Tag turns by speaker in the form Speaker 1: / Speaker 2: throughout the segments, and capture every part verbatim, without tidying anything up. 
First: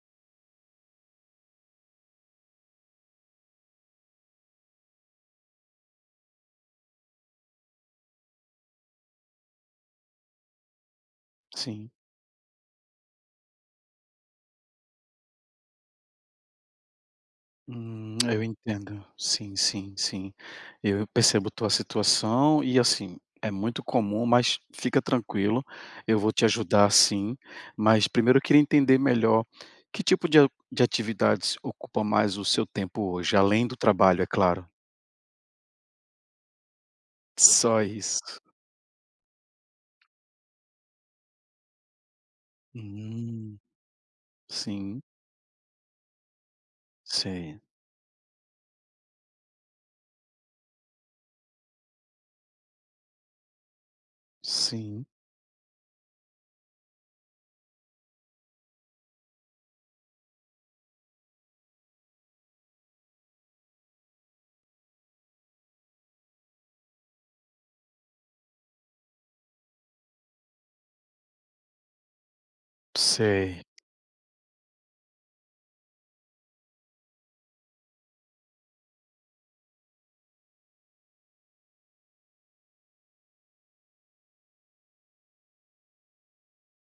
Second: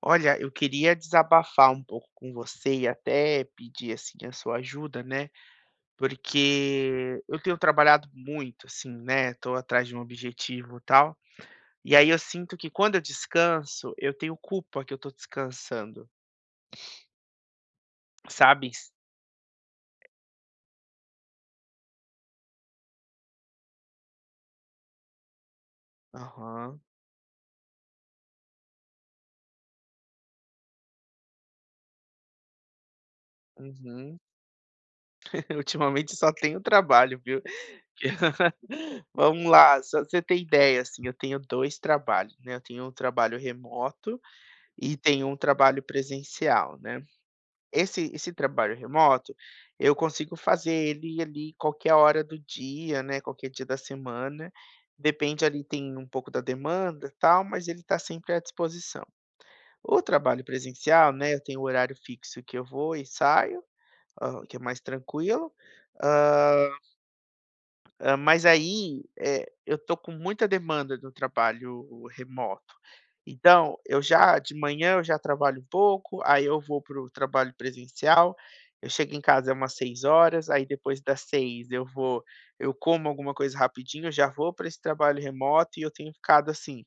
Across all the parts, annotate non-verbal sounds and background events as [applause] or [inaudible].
Speaker 1: Olha, eu queria desabafar um pouco com você e até pedir assim a sua ajuda, né? Porque eu tenho trabalhado muito, assim, né? Tô atrás de um objetivo e tal.
Speaker 2: Sim.
Speaker 1: E aí eu sinto que quando eu descanso, eu tenho culpa que eu tô descansando,
Speaker 2: Hum, eu
Speaker 1: sabe?
Speaker 2: entendo. Sim, sim, sim. Eu percebo tua situação e, assim, é muito comum, mas fica tranquilo, eu vou te
Speaker 1: Aham.
Speaker 2: ajudar sim. Mas primeiro eu queria entender melhor que tipo de a de atividades ocupa mais o seu tempo hoje, além do
Speaker 1: Uhum.
Speaker 2: trabalho, é claro?
Speaker 1: [laughs] Ultimamente só tenho trabalho, viu?
Speaker 2: Só isso.
Speaker 1: [laughs] Vamos lá, só pra você ter ideia, assim, eu tenho dois trabalhos, né? Eu tenho um trabalho
Speaker 2: Hum,
Speaker 1: remoto e
Speaker 2: sim,
Speaker 1: tenho um trabalho presencial, né?
Speaker 2: sei.
Speaker 1: Esse esse trabalho remoto, eu consigo fazer ele ali qualquer hora do dia, né, qualquer dia da semana,
Speaker 2: Sim,
Speaker 1: depende ali tem um pouco da demanda, e tal, mas ele está sempre à disposição. O trabalho presencial, né, eu tenho o horário fixo que eu vou e saio, hã, que é mais tranquilo. ah, Hã, mas aí, eh, eu tô com muita demanda do trabalho remoto.
Speaker 2: sei.
Speaker 1: Então, eu já de manhã eu já trabalho um pouco, aí eu vou para o trabalho presencial, eu chego em casa é umas seis horas, aí depois das seis eu vou eu como alguma coisa rapidinho, eu já vou para esse trabalho remoto e eu tenho ficado assim,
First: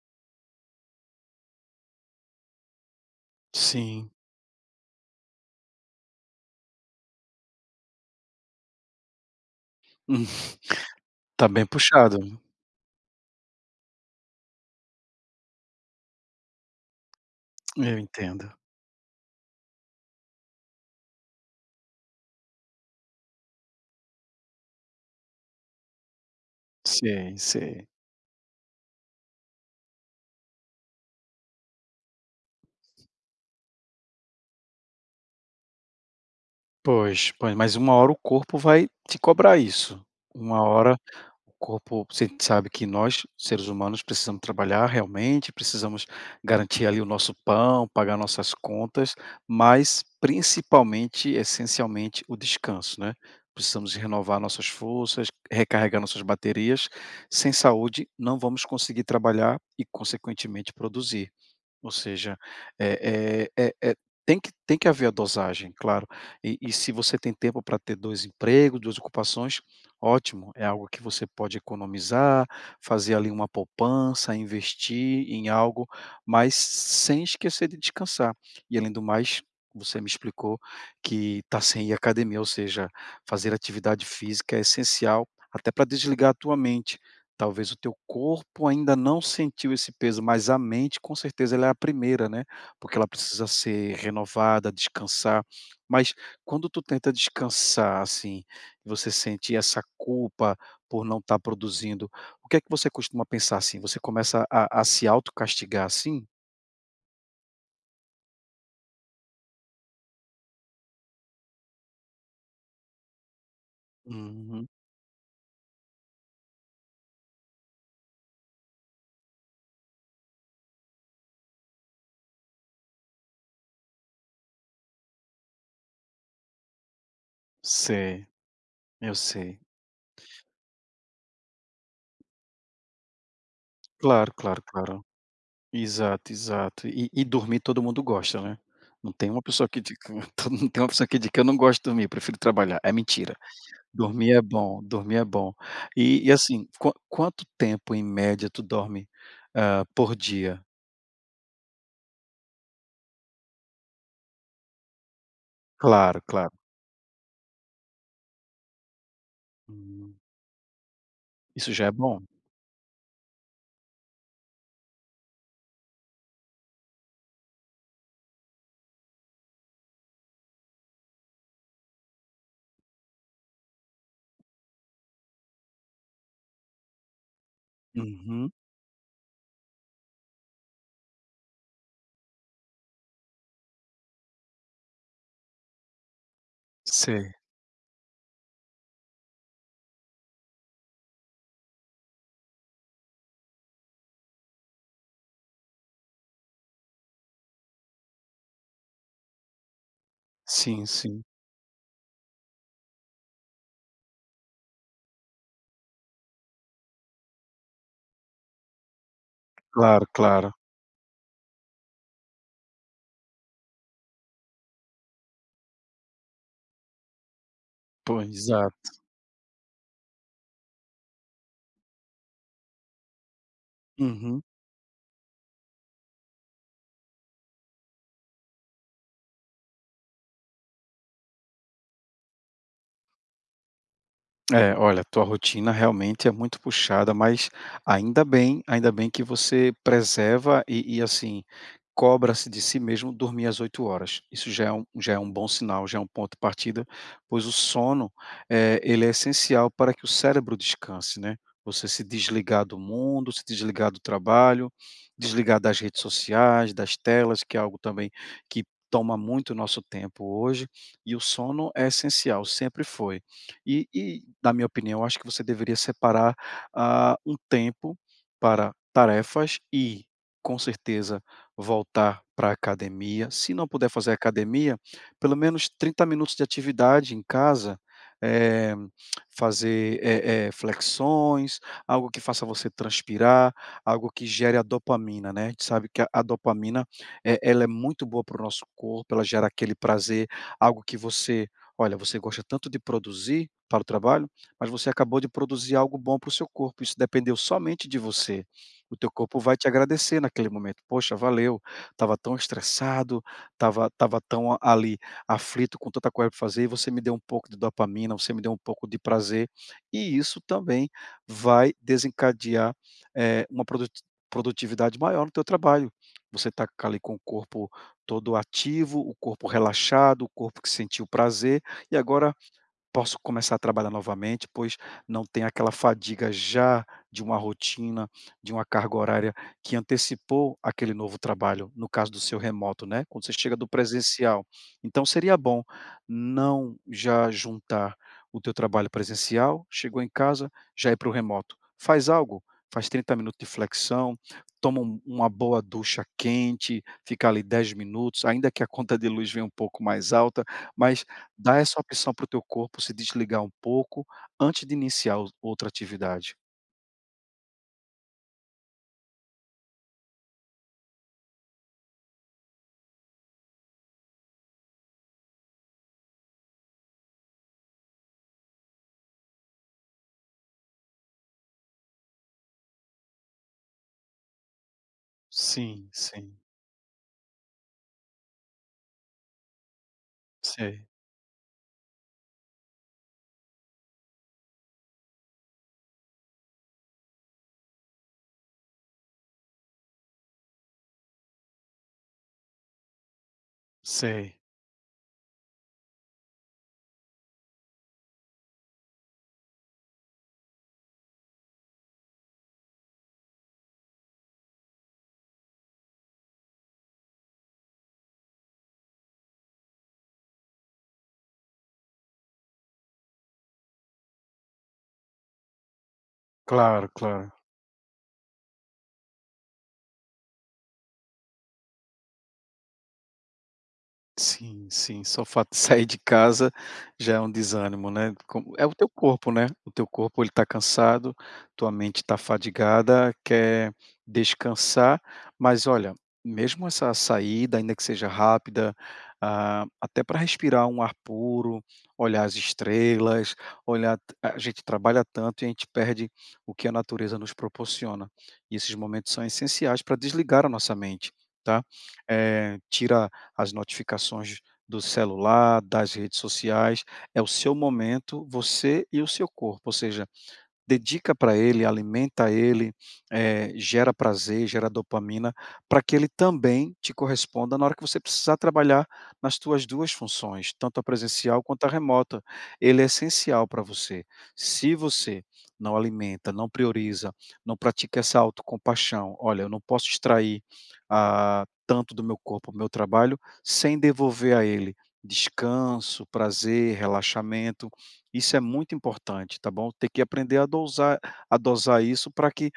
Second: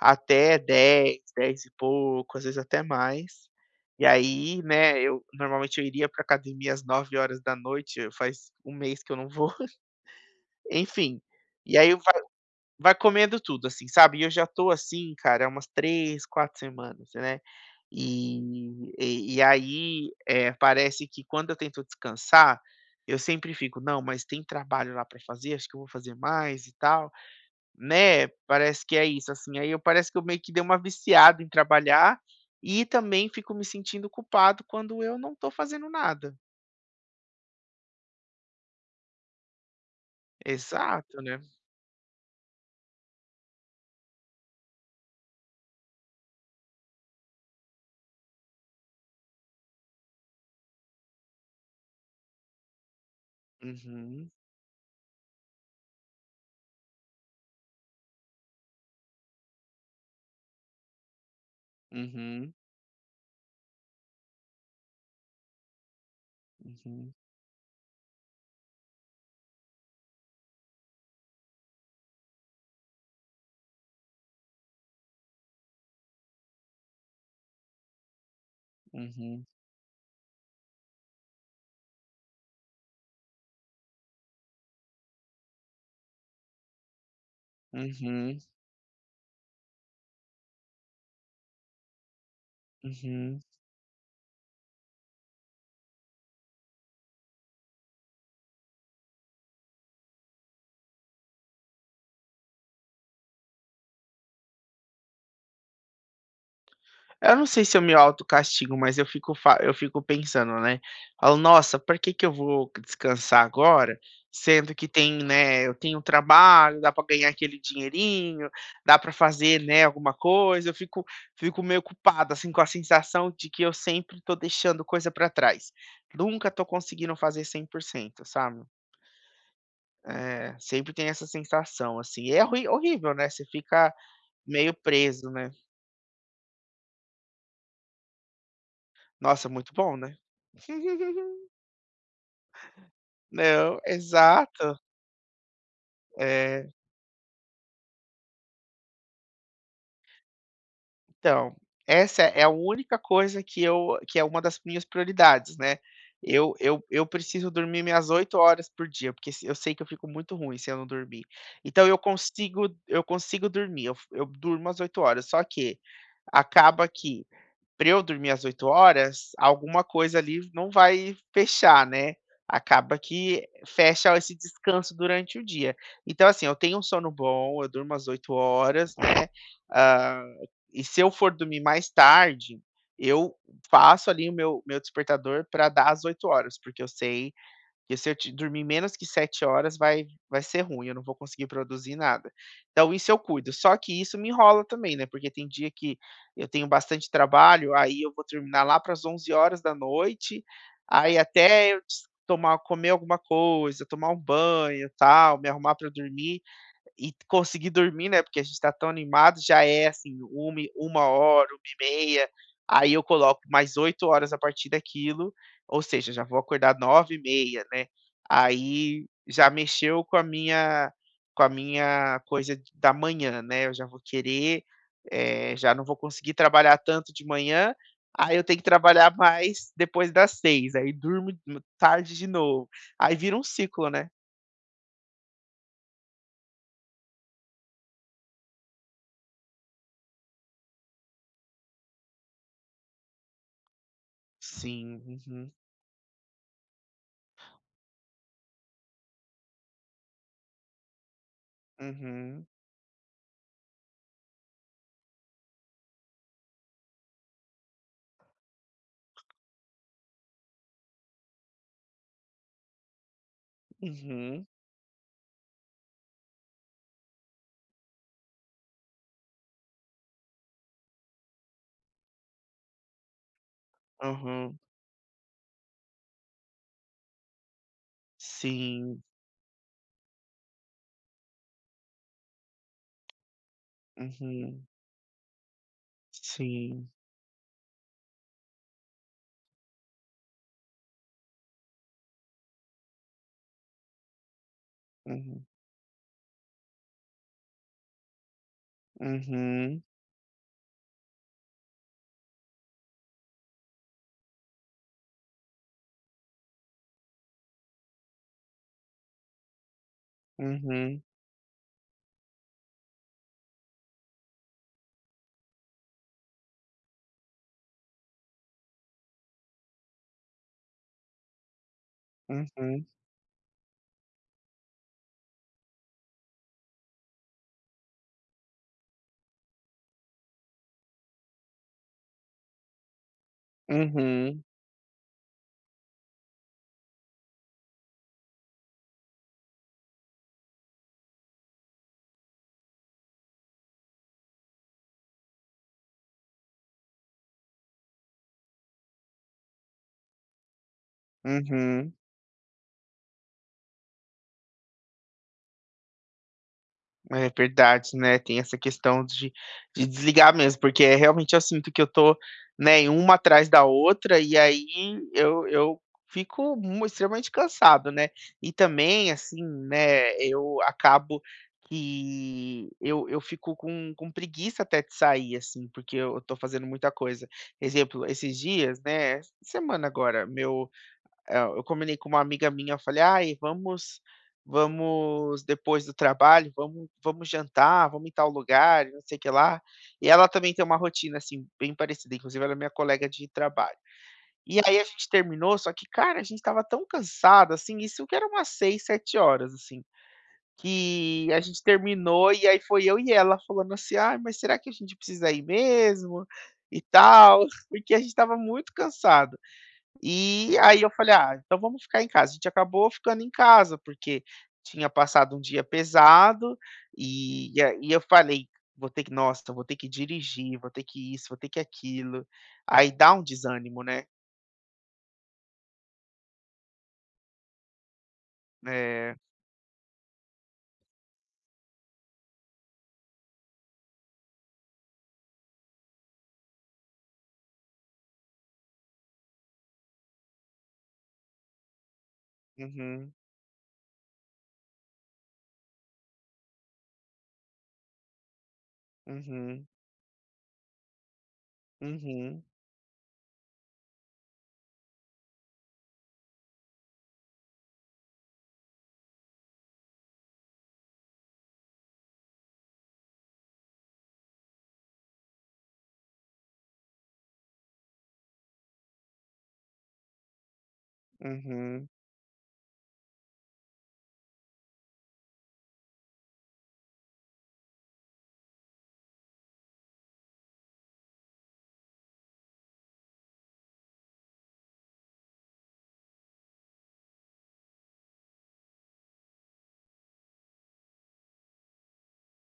Speaker 1: até dez, dez e pouco, às vezes até mais. E
Speaker 2: Sim.
Speaker 1: aí, né, eu normalmente eu iria para academia às nove horas da noite. Faz um mês que eu não vou.
Speaker 2: Hum. [laughs]
Speaker 1: Enfim,
Speaker 2: Tá bem
Speaker 1: e aí
Speaker 2: puxado.
Speaker 1: vai vai comendo tudo, assim, sabe. E eu já estou assim, cara, há umas três quatro semanas, né.
Speaker 2: Eu entendo.
Speaker 1: E e e aí, eh, parece que quando eu tento descansar, eu sempre fico: "Não, mas tem trabalho lá pra fazer, acho que eu vou fazer mais e tal",
Speaker 2: Sei, sei.
Speaker 1: né. Parece que é isso, assim. Aí eu parece que eu meio que dei uma viciada em trabalhar e também fico me sentindo culpado quando eu não estou fazendo nada.
Speaker 2: Pois, pois, mas uma hora o corpo vai te cobrar isso. Uma hora
Speaker 1: Exato, né.
Speaker 2: o corpo, você sabe que nós, seres humanos, precisamos trabalhar realmente, precisamos garantir ali o nosso pão, pagar nossas contas, mas principalmente, essencialmente, o descanso, né. Precisamos
Speaker 1: Uhum,
Speaker 2: renovar nossas forças, recarregar nossas baterias. Sem saúde, não vamos conseguir trabalhar e, consequentemente, produzir. Ou seja,
Speaker 1: uhum,
Speaker 2: eh eh eh eh, tem que tem que haver a dosagem, claro. E e se
Speaker 1: uhum,
Speaker 2: você tem tempo para ter dois empregos, duas ocupações, ótimo, é algo que você pode economizar, fazer ali uma poupança, investir em algo, mas sem esquecer de descansar. E além do mais,
Speaker 1: uhum.
Speaker 2: você me explicou que tá sem ir à academia, ou seja, fazer atividade física é essencial até para desligar a tua mente. Talvez o teu
Speaker 1: Uhum,
Speaker 2: corpo ainda não sentiu esse peso, mas a mente com certeza ela é a primeira, né, porque ela
Speaker 1: uhum.
Speaker 2: precisa ser renovada, descansar. Mas quando tu tenta descansar, assim, e você sente essa culpa por não estar produzindo, o que é que você costuma pensar, assim? Você começa a a se autocastigar, assim?
Speaker 1: Eu não sei se eu me autocastigo, mas eu fico fa eu fico pensando, né, falo: "Nossa, por que que eu vou descansar agora,
Speaker 2: Uhum.
Speaker 1: sendo que tem, né, eu tenho trabalho, dá para ganhar aquele dinheirinho, dá para fazer, né, alguma coisa". Eu fico fico meio culpado, assim, com a sensação de que eu sempre tô deixando coisa para trás. Nunca tô conseguindo fazer cem por cento,
Speaker 2: Sei,
Speaker 1: sabe.
Speaker 2: eu sei.
Speaker 1: É, sempre tem essa sensação, assim, é horri horrível, né, você fica
Speaker 2: Claro, claro,
Speaker 1: meio
Speaker 2: claro.
Speaker 1: preso, né.
Speaker 2: Exato, exato. E e dormir todo mundo gosta, né. Não tem uma
Speaker 1: Nossa,
Speaker 2: pessoa
Speaker 1: muito
Speaker 2: que
Speaker 1: bom,
Speaker 2: diga,
Speaker 1: né.
Speaker 2: [laughs] todo- não
Speaker 1: [laughs]
Speaker 2: tem uma pessoa que diga que "Eu não gosto de dormir, eu prefiro trabalhar". É mentira.
Speaker 1: Não,
Speaker 2: Dormir é
Speaker 1: exato.
Speaker 2: bom, dormir é bom. E e assim,
Speaker 1: É,
Speaker 2: qua quanto tempo em média tu dorme, hã, por dia?
Speaker 1: então, essa é a única coisa que eu que é uma das minhas prioridades, né.
Speaker 2: Claro, claro.
Speaker 1: Eu eu eu preciso dormir minhas oito horas por dia, porque se eu sei que eu fico
Speaker 2: Hum,
Speaker 1: muito ruim se eu não dormir.
Speaker 2: isso já
Speaker 1: Então
Speaker 2: é
Speaker 1: eu
Speaker 2: bom.
Speaker 1: consigo eu consigo dormir, eu eu durmo as oito horas, só que acaba que pra eu dormir às oito horas, alguma coisa ali não vai fechar, né. Acaba que fecha esse descanso durante o dia. Então, assim, eu tenho um sono bom, eu durmo às oito
Speaker 2: Uhum.
Speaker 1: horas, né, hã, e se eu for dormir mais tarde, eu faço ali o meu meu despertador para dar às 8 horas, porque eu
Speaker 2: Sei.
Speaker 1: sei porque se eu ti dormir menos que sete horas vai vai ser ruim, eu não vou conseguir produzir nada. Então isso eu cuido, só que isso me enrola também, né, porque tem dia que eu tenho bastante trabalho, aí eu vou terminar lá para as onze horas da noite,
Speaker 2: Sim,
Speaker 1: aí
Speaker 2: sim.
Speaker 1: até eu des tomar comer alguma coisa, tomar um banho, tal, me arrumar para dormir e conseguir dormir, né, porque a gente tá tão animado, já é
Speaker 2: Claro,
Speaker 1: assim,
Speaker 2: claro.
Speaker 1: uma h uma hora, uma h trinta, aí eu coloco mais oito horas a partir daquilo, ou seja, já vou acordar nove e meia, né.
Speaker 2: Pois, exato.
Speaker 1: Aí já mexeu com a minha com a minha coisa de- da manhã, né, eu já vou
Speaker 2: Uhum.
Speaker 1: querer, eh, já não vou conseguir trabalhar tanto de manhã, aí eu tenho que trabalhar mais depois das seis aí durmo tarde de novo. Aí vira um ciclo, né.
Speaker 2: É, olha, tua rotina realmente é muito puxada, mas ainda bem, ainda bem que você preserva e, e, assim, cobra-se de si mesmo dormir às oito horas. Isso já é um,
Speaker 1: Sim,
Speaker 2: já é um bom
Speaker 1: uhum,
Speaker 2: sinal, já é um ponto de partida, pois o sono, eh, ele é essencial para que o cérebro descanse, né? Você se
Speaker 1: uhum.
Speaker 2: desligar do mundo, se desligar do trabalho, desligar das redes sociais, das telas, que é algo também que toma muito nosso tempo hoje, e o sono é essencial, sempre foi. E e,
Speaker 1: Uhum,
Speaker 2: na minha opinião, acho que você deveria separar, ah, um tempo para tarefas e, com certeza, voltar para a academia. Se não puder fazer
Speaker 1: aham.
Speaker 2: academia, pelo menos trinta minutos de atividade em casa, eh,
Speaker 1: Sim.
Speaker 2: fazer, eh eh, flexões, algo que faça você transpirar, algo que gere a
Speaker 1: Uhum.
Speaker 2: dopamina, né. A gente sabe que a a dopamina,
Speaker 1: Sim.
Speaker 2: eh, ela é muito boa para o nosso corpo, ela gera aquele prazer, algo que você... Olha, você gosta tanto de produzir para o trabalho, mas você acabou de
Speaker 1: Uhum.
Speaker 2: produzir algo bom para o seu corpo. Isso dependeu somente de você. O teu corpo vai te
Speaker 1: Uhum.
Speaker 2: agradecer naquele momento. Poxa, valeu. Estava tão estressado, estava tava tava tão a- ali aflito com tanta coisa para fazer e você me deu um pouco de dopamina, você me deu um pouco de prazer. E isso também
Speaker 1: Uhum.
Speaker 2: vai desencadear, eh, uma produti- produtividade maior no teu trabalho. Você está ali com o corpo todo ativo, o corpo relaxado, o corpo que sentiu prazer e agora
Speaker 1: Uhum.
Speaker 2: posso começar a trabalhar novamente, pois não tem aquela fadiga já de uma rotina, de uma carga horária que antecipou aquele novo trabalho, no caso do seu remoto, né, quando você chega do
Speaker 1: Uhum.
Speaker 2: presencial. Então seria bom não já juntar o teu trabalho presencial, chegou em casa, já ir para o remoto. Faz algo, faz trinta minutos de flexão, toma um- uma boa ducha quente, fica ali dez minutos, ainda que a conta de luz venha um pouco mais alta, mas... Dá essa
Speaker 1: Uhum.
Speaker 2: opção para o teu corpo se desligar um pouco antes de iniciar o outra atividade.
Speaker 1: É verdade, né, tem essa questão de de desligar mesmo, porque, eh, realmente eu sinto que eu tô, né, em uma atrás da outra, e aí eu eu fico mu extremamente cansado, né. E também, assim, né, eu acabo que eu eu fico com com preguiça até de sair, assim,
Speaker 2: Sim,
Speaker 1: porque eu
Speaker 2: sim.
Speaker 1: tô fazendo muita coisa. Exemplo, esses dias, né, essa semana agora, meu
Speaker 2: Sei,
Speaker 1: eh, eu combinei com uma amiga minha, eu falei: "Ai, vamos vamos depois do trabalho, vamos vamos jantar, vamos em tal lugar não sei o que lá". E ela também tem uma rotina, assim, bem parecida, inclusive ela é minha colega de trabalho.
Speaker 2: sei.
Speaker 1: E aí a gente terminou, só que, cara, a gente estava tão cansado, assim, isso que era umas seis sete horas assim, que a gente terminou e aí foi eu e ela falando assim: "Ai, mas será que a gente precisa ir mesmo?" E tal, [laughs] porque a gente estava muito cansado. E aí eu falei: "Ah, então vamos ficar em casa". A gente acabou ficando em casa, porque tinha passado um dia pesado,
Speaker 2: Claro, claro.
Speaker 1: e e aí eu falei: "Vou ter que, nossa, vou ter que dirigir, vou ter que isso, vou ter que aquilo". Aí dá um desânimo, né.
Speaker 2: Sim, sim, só o fato de [laughs] sair de casa já é um desânimo, né, como é o teu
Speaker 1: É.
Speaker 2: corpo, né, o teu corpo ele está cansado, tua mente está fadigada, quer descansar, mas olha, mesmo essa saída, ainda que seja rápida, ah, até para respirar um ar puro, olhar as
Speaker 1: Uhum,
Speaker 2: estrelas, olhar... A gente trabalha tanto e a gente perde o que a natureza nos proporciona, e esses momentos são
Speaker 1: uhum,
Speaker 2: essenciais para desligar a nossa mente, tá,
Speaker 1: uhum,
Speaker 2: eh, tira as notificações do celular, das redes sociais, é o seu momento, você e o seu corpo, ou seja, dedica para ele, alimenta ele, eh, gera prazer, gera dopamina, para que ele também te corresponda na hora que você precisar trabalhar nas tuas duas funções, tanto a presencial quanto a
Speaker 1: uhum,
Speaker 2: remota. Ele é essencial para você. Se você não alimenta, não prioriza, não pratica essa autocompaixão, "Olha, eu não posso extrair, ah, tanto do meu corpo, do meu trabalho, sem devolver a ele descanso, prazer, relaxamento", isso é muito importante, tá bom? Ter que aprender a dosar a dosar isso para que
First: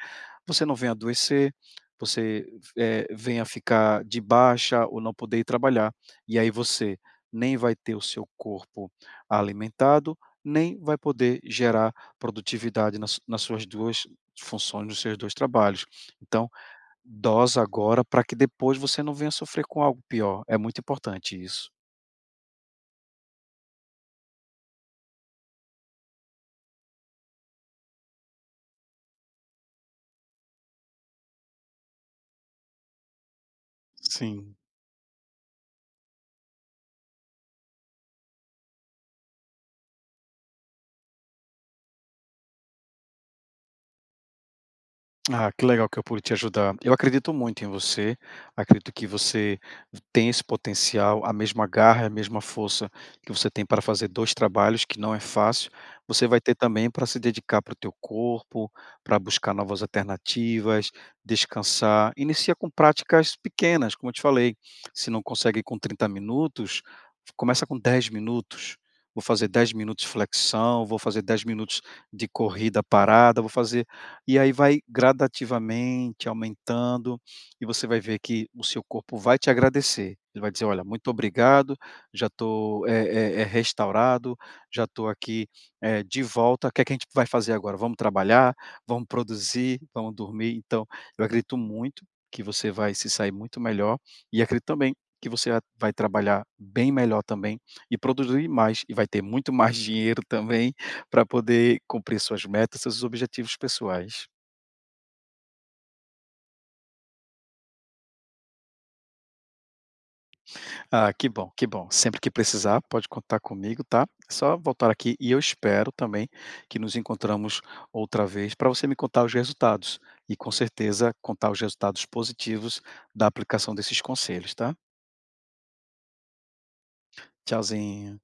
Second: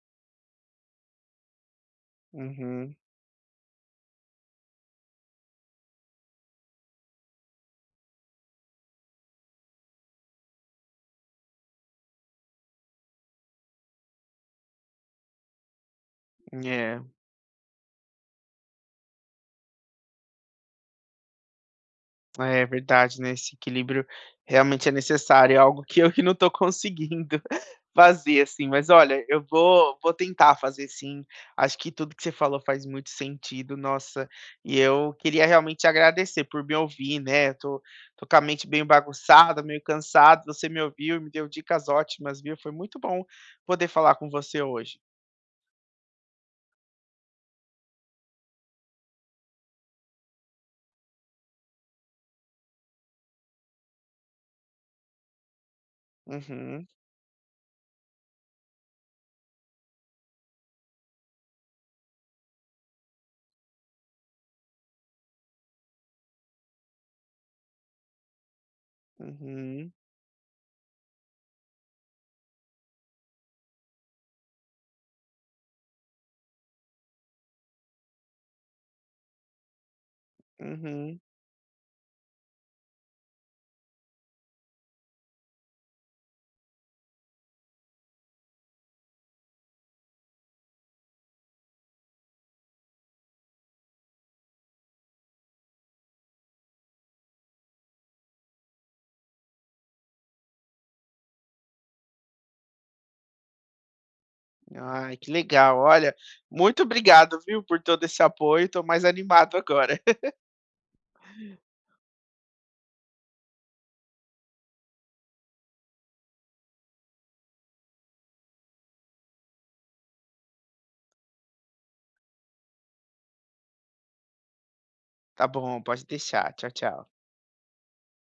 Speaker 2: você não venha adoecer, você,
Speaker 1: uhum,
Speaker 2: eh, venha ficar de baixa ou não poder ir trabalhar. E aí você nem vai ter o seu corpo alimentado, nem vai poder gerar produtividade nas nas suas duas funções, nos seus dois trabalhos. Então,
Speaker 1: é.
Speaker 2: dosa agora para que depois você não venha sofrer com algo pior. É muito importante isso.
Speaker 1: É verdade, né, esse equilíbrio realmente é necessário, é algo que eu que não estou conseguindo [laughs] fazer, assim. Mas olha, eu vou vou tentar fazer sim, acho que tudo que você falou faz muito sentido, nossa,
Speaker 2: Sim.
Speaker 1: e eu queria realmente agradecer por me ouvir, né. Eu tô Tô com a mente bem bagunçada, meio cansado, você me ouviu e me deu dicas ótimas, viu. Foi muito bom poder falar com você hoje.
Speaker 2: Ah, que legal que eu pude te ajudar. Eu acredito muito em você, acredito que você tem esse potencial, a mesma garra, a mesma força que você tem para fazer dois trabalhos, que não é fácil, você vai ter
Speaker 1: Uhum,
Speaker 2: também para se dedicar para o teu corpo, para buscar novas alternativas, descansar. Inicia com práticas pequenas, como eu te falei, se não consegue com trinta minutos, começa com dez minutos. Vou fazer dez
Speaker 1: uhum,
Speaker 2: minutos de flexão, vou fazer dez minutos de corrida parada, vou fazer e aí vai gradativamente aumentando, e você vai ver que o seu corpo vai te agradecer. Ele vai dizer: "Olha, muito
Speaker 1: uhum.
Speaker 2: obrigado, já estou, eh eh eh, restaurado, já estou aqui, eh, de volta. O que é que a gente vai fazer agora? Vamos trabalhar, vamos produzir, vamos dormir". Então, eu acredito muito que você vai se sair muito melhor, e acredito também que você a vai trabalhar bem melhor também, e produzir mais, e vai ter muito mais dinheiro também, para poder cumprir suas metas, seus objetivos pessoais.
Speaker 1: Ai, que legal. Olha, muito obrigado, viu, por todo esse apoio. Tô mais animado agora. [laughs]
Speaker 2: Ah, que bom, que bom. Sempre que precisar, pode contar comigo, tá? É só voltar aqui e eu espero também que nos encontramos outra vez para você me contar os resultados e, com certeza, contar os resultados positivos da aplicação desses conselhos, tá?
Speaker 1: Tá bom, pode deixar. Tchau, tchau.
Speaker 2: Tchauzinho.